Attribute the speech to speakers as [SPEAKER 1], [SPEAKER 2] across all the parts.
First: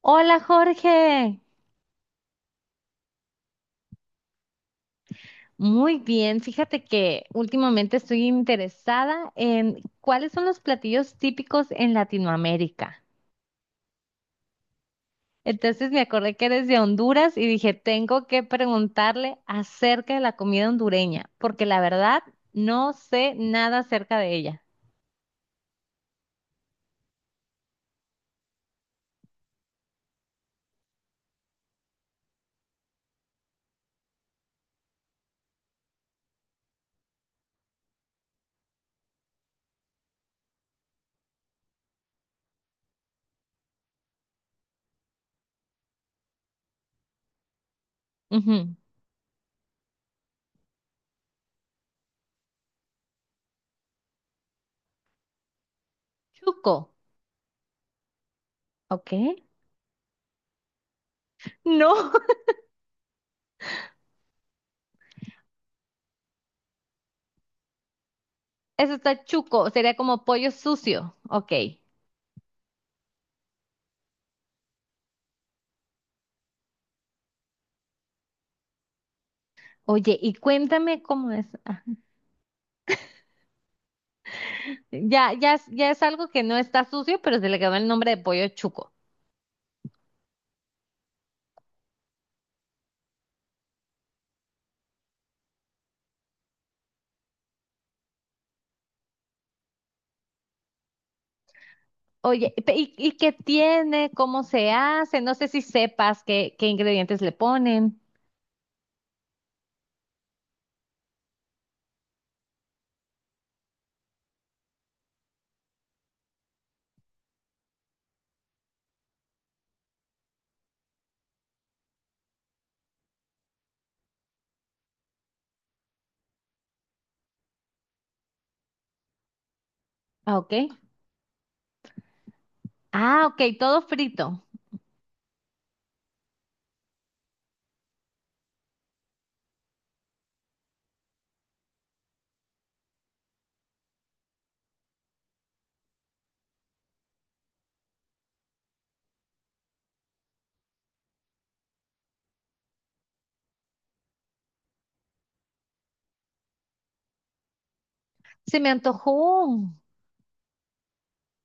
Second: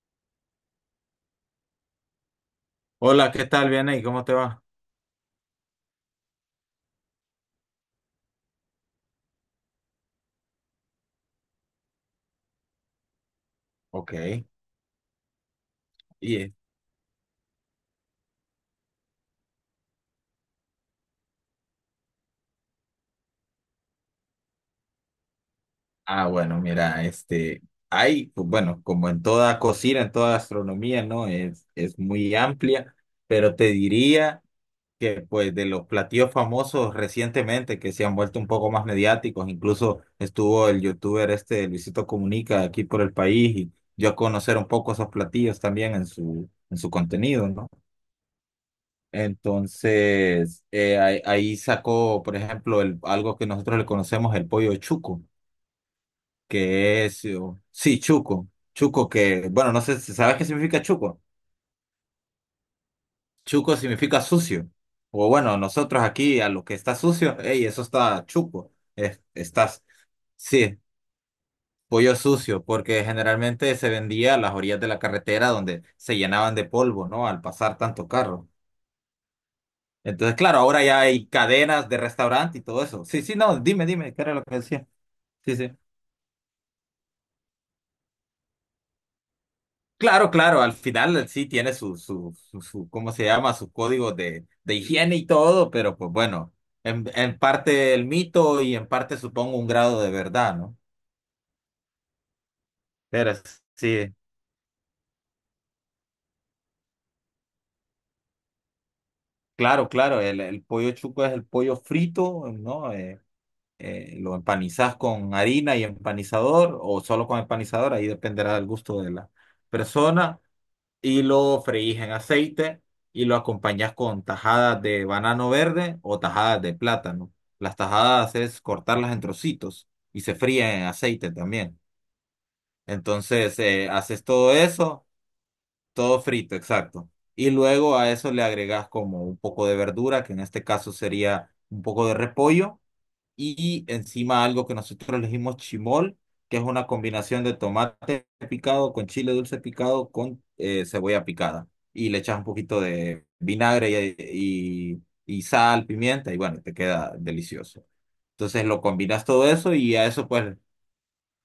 [SPEAKER 1] Hola Jorge,
[SPEAKER 2] Hola, ¿qué tal? Bien ahí, ¿cómo te va?
[SPEAKER 1] muy bien. Fíjate que últimamente estoy interesada en cuáles son los platillos típicos en Latinoamérica.
[SPEAKER 2] Ok.
[SPEAKER 1] Entonces me acordé
[SPEAKER 2] Y,
[SPEAKER 1] que
[SPEAKER 2] eh,
[SPEAKER 1] eres de Honduras y dije, tengo que preguntarle acerca de la comida hondureña, porque la verdad no sé nada acerca de ella.
[SPEAKER 2] bueno, mira, hay, pues, bueno, como en toda cocina, en toda gastronomía, ¿no? Es muy amplia, pero te diría que, pues, de los platillos famosos recientemente que se han vuelto un poco más mediáticos, incluso estuvo el youtuber este Luisito Comunica aquí por el país y dio a conocer un poco esos platillos también en su contenido, ¿no?
[SPEAKER 1] Ujú.
[SPEAKER 2] Entonces, ahí sacó, por ejemplo, el, algo que nosotros le conocemos, el pollo chuco,
[SPEAKER 1] Chuco,
[SPEAKER 2] que es, sí, chuco, chuco
[SPEAKER 1] ¿ok?
[SPEAKER 2] que, bueno, no sé, ¿sabes qué significa chuco?
[SPEAKER 1] No,
[SPEAKER 2] Chuco significa sucio. O bueno, nosotros aquí a lo que está sucio, hey, eso está chuco,
[SPEAKER 1] eso está chuco,
[SPEAKER 2] estás,
[SPEAKER 1] sería como pollo
[SPEAKER 2] sí,
[SPEAKER 1] sucio, ¿ok?
[SPEAKER 2] pollo sucio, porque generalmente se vendía a las orillas de la carretera donde se llenaban de polvo, ¿no? Al pasar tanto carro.
[SPEAKER 1] Oye, y
[SPEAKER 2] Entonces, claro, ahora ya
[SPEAKER 1] cuéntame
[SPEAKER 2] hay
[SPEAKER 1] cómo es.
[SPEAKER 2] cadenas de restaurante y todo eso. Sí, sí, no, dime, dime, ¿qué era lo que decía?
[SPEAKER 1] Ya, ya,
[SPEAKER 2] Sí, sí.
[SPEAKER 1] ya es algo que no está sucio, pero se le quedó el nombre de pollo chuco.
[SPEAKER 2] Claro, claro, al final sí tiene su, ¿cómo se llama? Su código de higiene y todo, pero pues bueno, en parte el mito y en parte supongo un grado de verdad, ¿no?
[SPEAKER 1] Oye, ¿y, qué tiene?
[SPEAKER 2] Sí,
[SPEAKER 1] ¿Cómo se hace? No sé si sepas qué ingredientes le ponen.
[SPEAKER 2] claro, claro, el pollo chuco es el pollo frito, ¿no? Lo empanizas con harina y empanizador o solo con empanizador, ahí dependerá del gusto de la persona. Y lo freís en aceite y lo acompañas con tajadas de banano verde o tajadas de plátano. Las tajadas es cortarlas en trocitos y se
[SPEAKER 1] Ah, ok.
[SPEAKER 2] fríen en aceite también.
[SPEAKER 1] Ah, ok,
[SPEAKER 2] Entonces,
[SPEAKER 1] todo
[SPEAKER 2] haces
[SPEAKER 1] frito.
[SPEAKER 2] todo eso, todo frito, exacto. Y luego a eso le agregas como un poco de verdura, que en este caso sería un poco de repollo y encima algo que nosotros elegimos chimol, que es una combinación de tomate picado con chile dulce picado con cebolla picada. Y le echas un poquito de vinagre y sal, pimienta, y bueno, te queda delicioso.
[SPEAKER 1] Se
[SPEAKER 2] Entonces
[SPEAKER 1] me
[SPEAKER 2] lo combinas todo
[SPEAKER 1] antojó.
[SPEAKER 2] eso y a eso pues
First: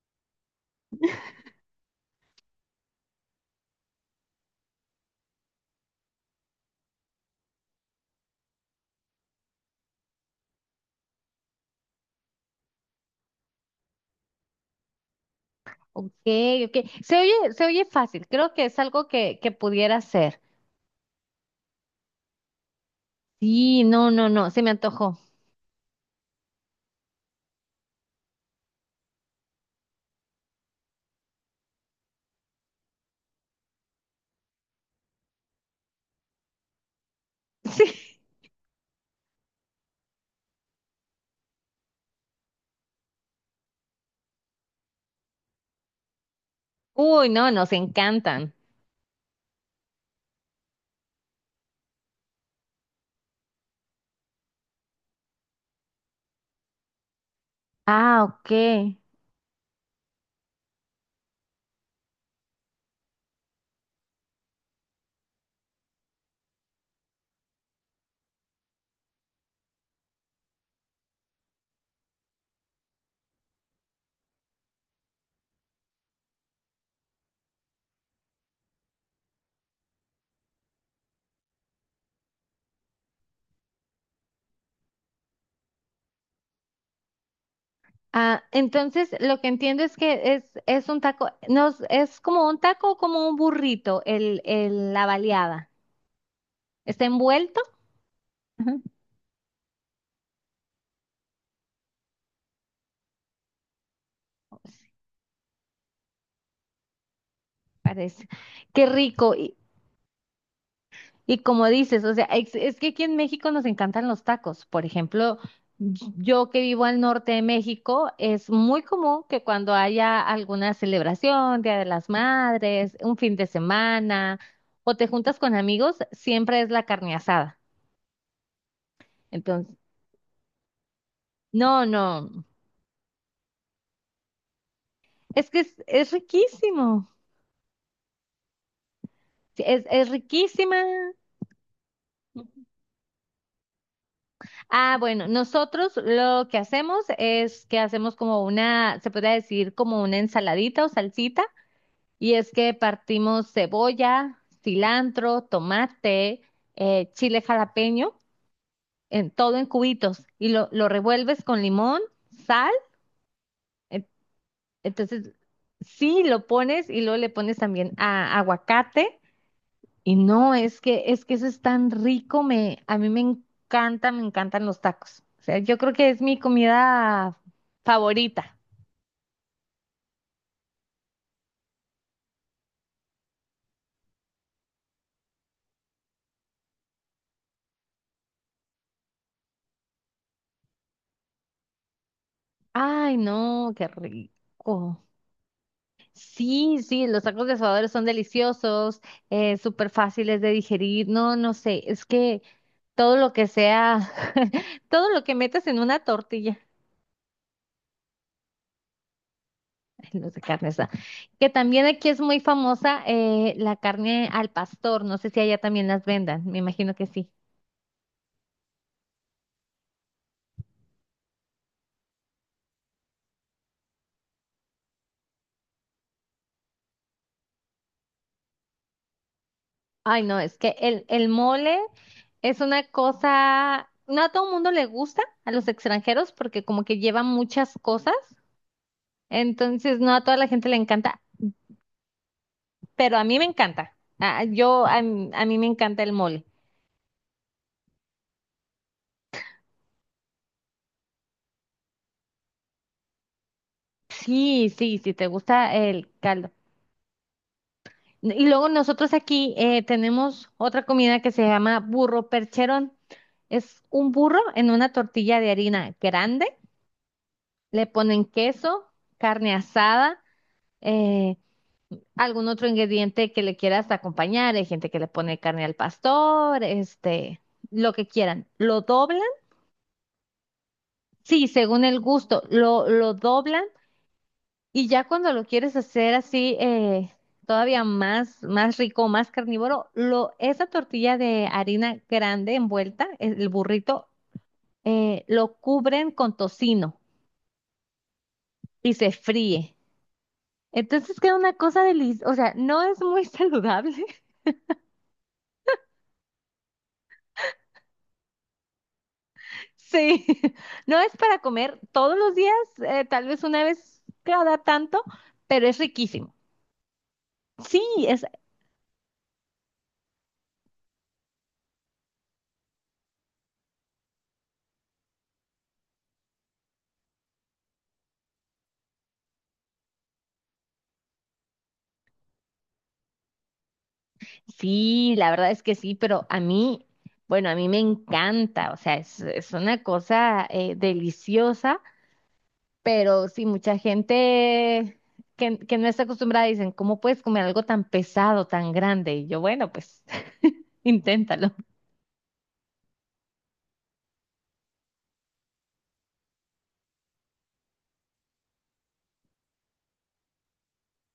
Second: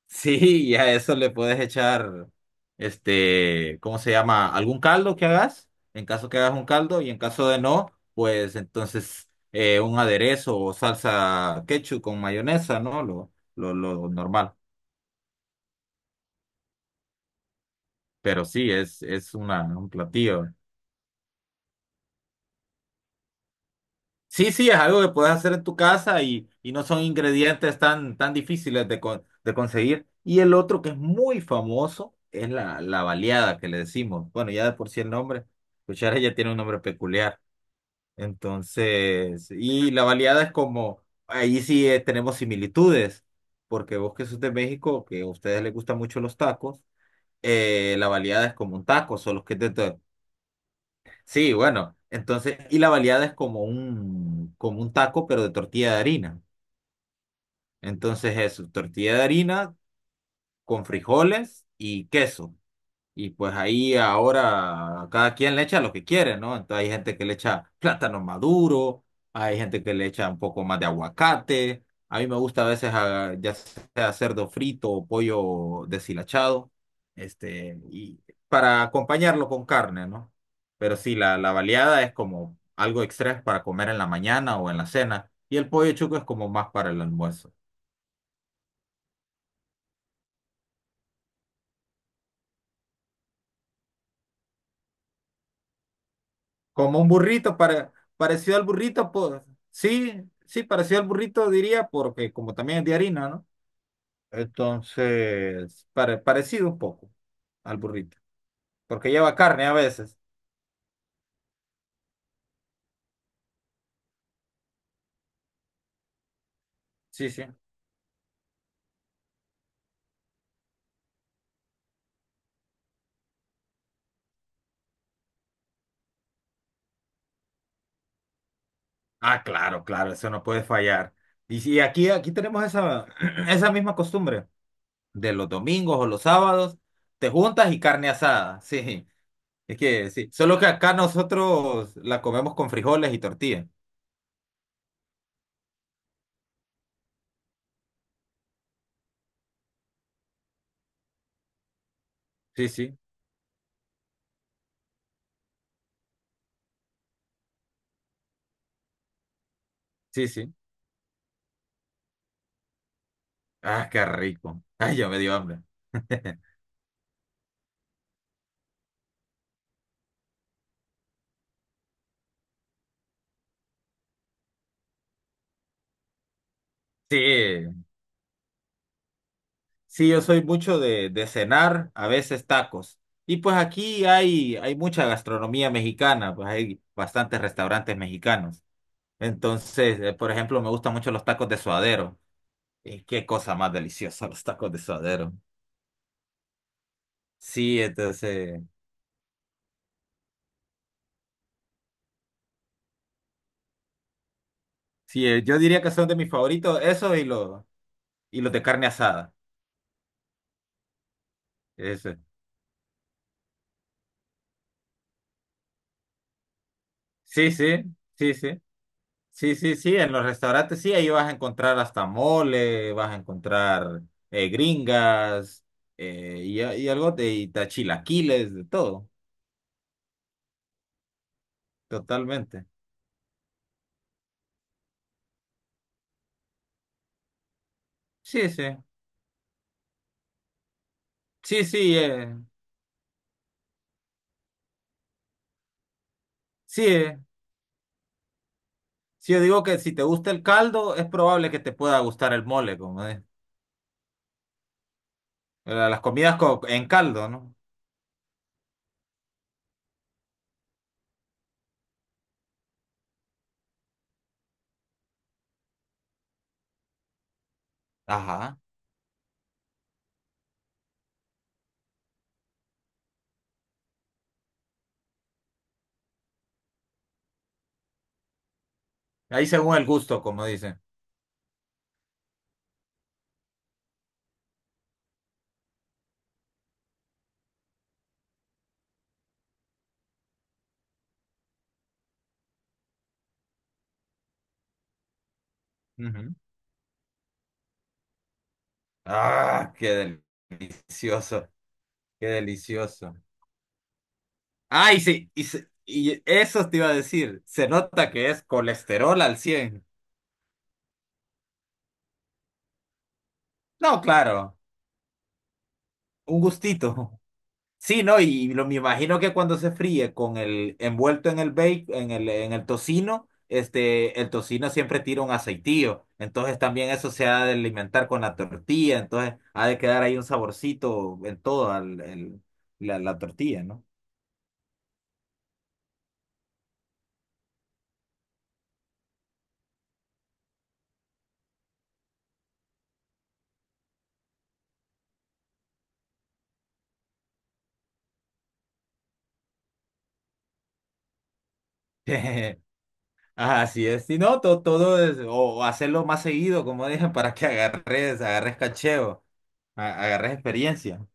[SPEAKER 2] sí, y a eso le puedes echar, ¿cómo se llama? ¿Algún caldo que hagas? En caso que hagas un caldo y en caso de no, pues entonces un aderezo o salsa ketchup con mayonesa, ¿no? Lo normal.
[SPEAKER 1] Ok, ok. Se oye fácil.
[SPEAKER 2] Pero
[SPEAKER 1] Creo que
[SPEAKER 2] sí,
[SPEAKER 1] es algo
[SPEAKER 2] es
[SPEAKER 1] que
[SPEAKER 2] una, un
[SPEAKER 1] pudiera hacer.
[SPEAKER 2] platillo.
[SPEAKER 1] Sí, no, no, no.
[SPEAKER 2] Sí,
[SPEAKER 1] Se me
[SPEAKER 2] sí, es algo que
[SPEAKER 1] antojó.
[SPEAKER 2] puedes hacer en tu casa y no son ingredientes tan difíciles de conseguir. Y el otro que es muy famoso es la, la baleada que le decimos. Bueno, ya de por sí el nombre, cuchara ya tiene un nombre peculiar.
[SPEAKER 1] Sí.
[SPEAKER 2] Entonces, y la baleada es como, ahí sí tenemos similitudes, porque vos que sos de México, que a ustedes les gustan mucho los tacos,
[SPEAKER 1] Uy, no, nos
[SPEAKER 2] la baleada
[SPEAKER 1] encantan.
[SPEAKER 2] es como un taco, solo que es de, sí, bueno, entonces, y la baleada es como un taco, pero de tortilla de harina.
[SPEAKER 1] Ah,
[SPEAKER 2] Entonces, eso,
[SPEAKER 1] ok.
[SPEAKER 2] tortilla de harina con frijoles y queso. Y pues ahí ahora cada quien le echa lo que quiere, ¿no? Entonces hay gente que le echa plátano maduro, hay gente que le echa un poco más de aguacate. A mí me gusta a veces ya sea cerdo frito o pollo deshilachado, este, y para acompañarlo con carne, ¿no? Pero sí, la baleada es como algo extra para comer en la mañana o en la cena, y el pollo chuco es como más para el almuerzo.
[SPEAKER 1] Ah, entonces lo que entiendo es es un taco, no, es como un taco o como un burrito, la baleada.
[SPEAKER 2] Como
[SPEAKER 1] ¿Está
[SPEAKER 2] un burrito,
[SPEAKER 1] envuelto?
[SPEAKER 2] para, parecido al
[SPEAKER 1] Ujú.
[SPEAKER 2] burrito, pues sí, sí, parecido al burrito diría, porque como también es de harina, ¿no?
[SPEAKER 1] Sí,
[SPEAKER 2] Entonces, parecido un poco al burrito,
[SPEAKER 1] parece. Qué
[SPEAKER 2] porque lleva
[SPEAKER 1] rico.
[SPEAKER 2] carne a veces.
[SPEAKER 1] Como dices, o sea, es que aquí en México nos encantan los tacos. Por ejemplo, yo que vivo al
[SPEAKER 2] Sí,
[SPEAKER 1] norte de
[SPEAKER 2] sí.
[SPEAKER 1] México, es muy común que cuando haya alguna celebración, Día de las Madres, un fin de semana, o te juntas con amigos, siempre es la carne asada.
[SPEAKER 2] Ah,
[SPEAKER 1] Entonces,
[SPEAKER 2] claro, claro, eso no puede fallar. Y si
[SPEAKER 1] no,
[SPEAKER 2] aquí, aquí
[SPEAKER 1] no.
[SPEAKER 2] tenemos esa, esa misma costumbre de los
[SPEAKER 1] Es
[SPEAKER 2] domingos o
[SPEAKER 1] es
[SPEAKER 2] los sábados,
[SPEAKER 1] riquísimo.
[SPEAKER 2] te juntas y carne asada, sí.
[SPEAKER 1] Sí,
[SPEAKER 2] Es
[SPEAKER 1] es
[SPEAKER 2] que sí, solo que
[SPEAKER 1] riquísima.
[SPEAKER 2] acá nosotros la comemos con frijoles y tortilla.
[SPEAKER 1] Ah, bueno, nosotros lo que hacemos es que hacemos como una, se podría decir como una ensaladita o salsita, y es
[SPEAKER 2] Sí,
[SPEAKER 1] que
[SPEAKER 2] sí,
[SPEAKER 1] partimos cebolla, cilantro, tomate, chile jalapeño, en todo en cubitos,
[SPEAKER 2] sí,
[SPEAKER 1] y
[SPEAKER 2] sí.
[SPEAKER 1] lo revuelves con limón, sal,
[SPEAKER 2] Ah, qué
[SPEAKER 1] en-
[SPEAKER 2] rico. Ay, ya me
[SPEAKER 1] entonces
[SPEAKER 2] dio hambre.
[SPEAKER 1] sí lo pones y luego le pones también aguacate. Y no, es que eso es tan rico, me a mí me encanta, me encantan los tacos. O sea, yo creo que es mi comida
[SPEAKER 2] Sí,
[SPEAKER 1] favorita.
[SPEAKER 2] sí, yo soy mucho de cenar, a veces tacos. Y pues aquí hay, hay mucha gastronomía mexicana, pues hay bastantes restaurantes mexicanos. Entonces, por ejemplo, me gustan mucho los tacos de suadero. Y
[SPEAKER 1] Ay,
[SPEAKER 2] qué cosa más
[SPEAKER 1] no, qué
[SPEAKER 2] deliciosa los tacos de
[SPEAKER 1] rico.
[SPEAKER 2] suadero.
[SPEAKER 1] Sí, sí, los tacos de
[SPEAKER 2] Sí,
[SPEAKER 1] suadero son
[SPEAKER 2] entonces,
[SPEAKER 1] deliciosos, súper fáciles de digerir. No, no sé, es que todo lo que sea, todo lo
[SPEAKER 2] sí,
[SPEAKER 1] que
[SPEAKER 2] yo
[SPEAKER 1] metas en
[SPEAKER 2] diría que
[SPEAKER 1] una
[SPEAKER 2] son de mis
[SPEAKER 1] tortilla,
[SPEAKER 2] favoritos, esos y los de carne asada.
[SPEAKER 1] no sé, carne esa, que también aquí
[SPEAKER 2] Eso.
[SPEAKER 1] es muy famosa, la carne al pastor. No sé si allá también las vendan, me imagino que sí.
[SPEAKER 2] Sí, sí, sí, sí. Sí, sí, sí, en los restaurantes sí, ahí vas a encontrar hasta mole, vas a encontrar gringas y algo de tachilaquiles, de todo,
[SPEAKER 1] Ay, no, es que el mole es
[SPEAKER 2] totalmente.
[SPEAKER 1] una cosa, no a todo el mundo le gusta, a los extranjeros, porque como que lleva muchas cosas,
[SPEAKER 2] Sí, sí,
[SPEAKER 1] entonces no a toda la gente le encanta,
[SPEAKER 2] sí, sí,
[SPEAKER 1] pero a mí me encanta. Ah, yo, a mí me encanta el mole.
[SPEAKER 2] sí, eh. Sí, yo digo que si te gusta el caldo, es probable que te pueda gustar el mole, como es.
[SPEAKER 1] Sí, sí, sí, te gusta
[SPEAKER 2] Las
[SPEAKER 1] el
[SPEAKER 2] comidas
[SPEAKER 1] caldo.
[SPEAKER 2] en caldo, ¿no?
[SPEAKER 1] Y luego nosotros aquí tenemos otra comida que se llama burro percherón. Es un burro en una tortilla de harina grande, le ponen
[SPEAKER 2] Ajá.
[SPEAKER 1] queso, carne asada, eh, algún otro ingrediente que le quieras acompañar. Hay gente que le pone carne al pastor, este, lo que quieran. Lo doblan,
[SPEAKER 2] Ahí según el gusto, como dicen.
[SPEAKER 1] sí, según el gusto, lo doblan y ya cuando lo quieres hacer así, todavía más, más rico, más carnívoro, lo, esa tortilla de harina grande envuelta, el burrito, lo cubren
[SPEAKER 2] Ujú.
[SPEAKER 1] con tocino y se
[SPEAKER 2] Ah,
[SPEAKER 1] fríe.
[SPEAKER 2] qué
[SPEAKER 1] Entonces queda
[SPEAKER 2] delicioso,
[SPEAKER 1] una cosa
[SPEAKER 2] qué
[SPEAKER 1] deliciosa, o sea, no es
[SPEAKER 2] delicioso.
[SPEAKER 1] muy saludable.
[SPEAKER 2] Ah, y, sí, y eso te iba a decir. Se nota que es colesterol al cien.
[SPEAKER 1] Sí, no es para comer todos los días, tal vez una vez
[SPEAKER 2] No,
[SPEAKER 1] cada
[SPEAKER 2] claro,
[SPEAKER 1] tanto, pero es riquísimo.
[SPEAKER 2] un gustito.
[SPEAKER 1] Sí,
[SPEAKER 2] Sí, no,
[SPEAKER 1] es,
[SPEAKER 2] y lo, me imagino que cuando se fríe con el envuelto en el bake, en el tocino, este, el tocino siempre tira un aceitillo. Entonces también eso se ha de alimentar con la tortilla. Entonces ha de quedar ahí un saborcito en la, la tortilla, ¿no?
[SPEAKER 1] sí, la verdad es que sí, pero a mí, bueno, a mí me encanta, o sea, es una cosa deliciosa, pero sí, mucha gente que no está acostumbrada dicen, ¿cómo puedes comer algo tan pesado, tan grande? Y yo, bueno, pues inténtalo.
[SPEAKER 2] Así es, si no, todo, es, o hacerlo más seguido, como dije, para que agarres, agarres cacheo, agarres experiencia.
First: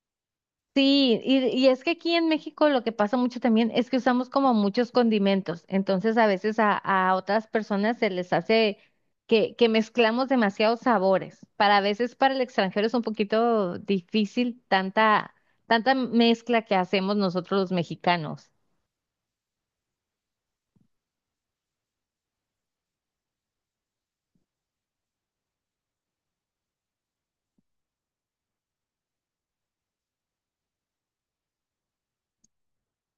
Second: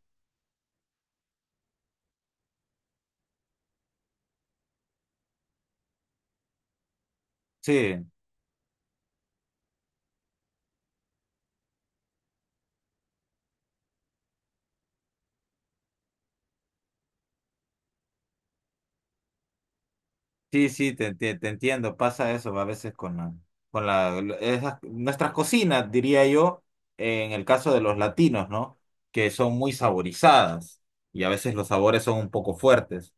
[SPEAKER 1] Sí, y es que aquí en México lo que pasa mucho también es que usamos como muchos condimentos, entonces a veces a otras personas
[SPEAKER 2] Sí,
[SPEAKER 1] se les hace que mezclamos demasiados sabores. Para A veces para el extranjero es un poquito difícil tanta mezcla que hacemos nosotros los mexicanos.
[SPEAKER 2] sí, sí, te entiendo, pasa eso a veces con la, nuestras cocinas, diría yo, en el caso de los latinos, ¿no? Que son muy saborizadas y a veces los sabores son un poco fuertes.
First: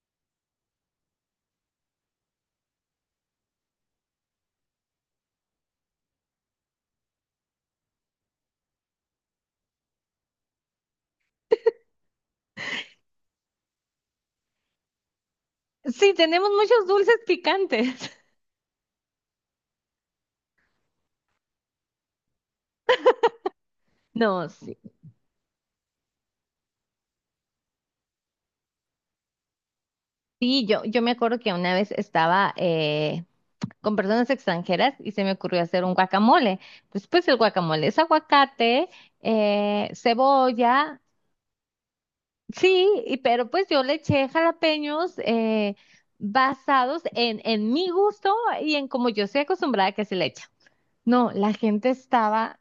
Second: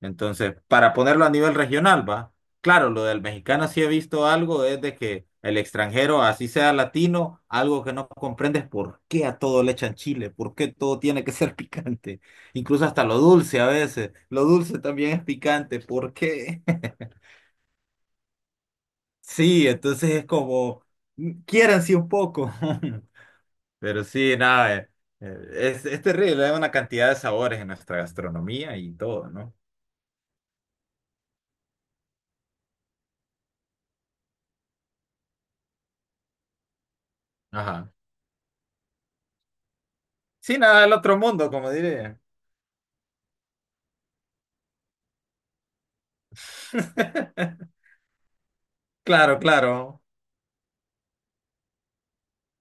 [SPEAKER 2] Entonces, para ponerlo a nivel regional, va. Claro, lo del mexicano sí he visto algo, es de que el extranjero, así sea latino, algo que no comprendes por qué a todo le echan chile, por qué todo tiene que ser picante, incluso hasta lo dulce a veces, lo dulce también es picante,
[SPEAKER 1] Sí,
[SPEAKER 2] ¿por
[SPEAKER 1] tenemos
[SPEAKER 2] qué?
[SPEAKER 1] muchos dulces picantes.
[SPEAKER 2] Sí, entonces es como, quiéranse un poco, pero sí,
[SPEAKER 1] No,
[SPEAKER 2] nada,
[SPEAKER 1] sí,
[SPEAKER 2] es terrible, hay una cantidad de sabores en nuestra gastronomía y todo, ¿no?
[SPEAKER 1] sí, yo me acuerdo que una vez estaba con personas extranjeras y se me ocurrió hacer un guacamole. Después el guacamole
[SPEAKER 2] Ajá.
[SPEAKER 1] es aguacate,
[SPEAKER 2] Sí, nada, el
[SPEAKER 1] cebolla,
[SPEAKER 2] otro mundo, como diré.
[SPEAKER 1] sí, pero pues yo le eché jalapeños, basados en mi gusto y en como yo
[SPEAKER 2] Claro,
[SPEAKER 1] estoy acostumbrada
[SPEAKER 2] claro.
[SPEAKER 1] que se le echa. No, la gente estaba,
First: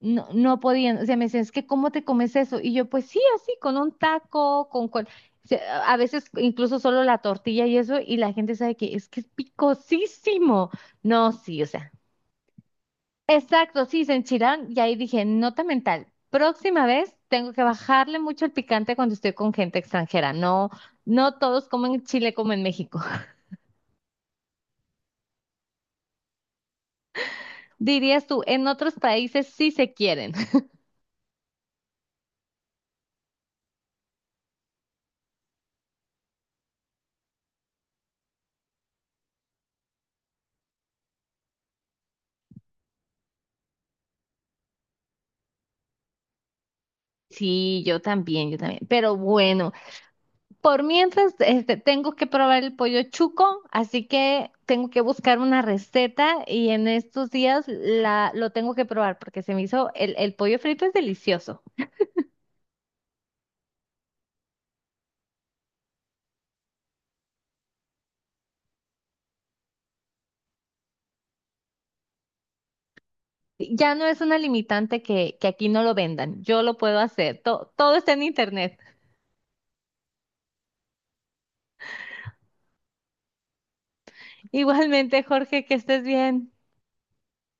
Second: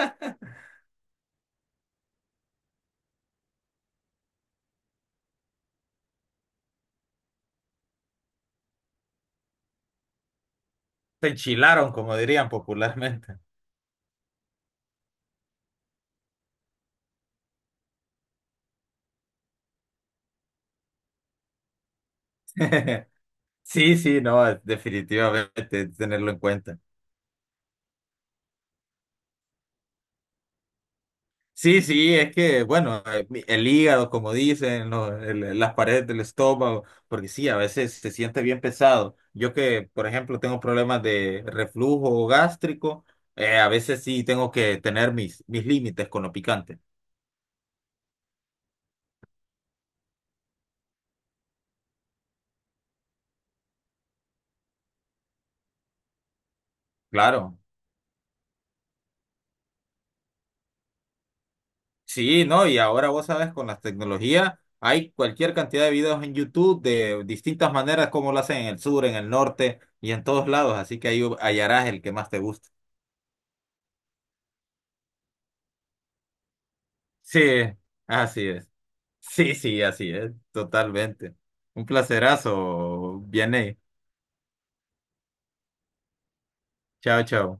[SPEAKER 1] no, no podían, o sea, me decían, es que ¿cómo te comes eso? Y yo, pues sí, así, con un taco, con... a veces incluso solo la tortilla y eso, y la gente sabe que es picosísimo.
[SPEAKER 2] Se
[SPEAKER 1] No, sí, o
[SPEAKER 2] enchilaron,
[SPEAKER 1] sea.
[SPEAKER 2] como dirían popularmente.
[SPEAKER 1] Exacto, sí, se enchilaron y ahí dije, nota mental, próxima vez tengo que bajarle mucho el picante cuando estoy con gente extranjera. No, no todos comen chile como en México.
[SPEAKER 2] Sí, sí, no, definitivamente tenerlo en cuenta.
[SPEAKER 1] Dirías tú, en otros países sí se quieren.
[SPEAKER 2] Sí, sí, es que, bueno, el hígado, como dicen, las paredes del estómago, porque sí, a veces se siente bien pesado. Yo que, por ejemplo, tengo problemas de reflujo gástrico, a veces sí tengo que tener mis, mis límites con lo picante.
[SPEAKER 1] Sí, yo también, yo también. Pero bueno, por mientras, este, tengo que probar el pollo chuco, así que tengo que buscar una receta y en estos
[SPEAKER 2] Claro.
[SPEAKER 1] días lo tengo que probar porque se me hizo, el pollo frito es delicioso.
[SPEAKER 2] Sí, no, y ahora vos sabes, con las tecnologías hay cualquier cantidad de videos en YouTube de distintas maneras como lo hacen en el sur, en el norte y en todos lados, así que ahí hallarás el que más te guste.
[SPEAKER 1] Ya no es una limitante que aquí no lo vendan. Yo lo puedo hacer.
[SPEAKER 2] Sí,
[SPEAKER 1] Todo está en
[SPEAKER 2] así es.
[SPEAKER 1] internet.
[SPEAKER 2] Sí, sí, así es, totalmente. Un placerazo, Vianey.
[SPEAKER 1] Igualmente, Jorge, que estés bien.
[SPEAKER 2] Chao, chao.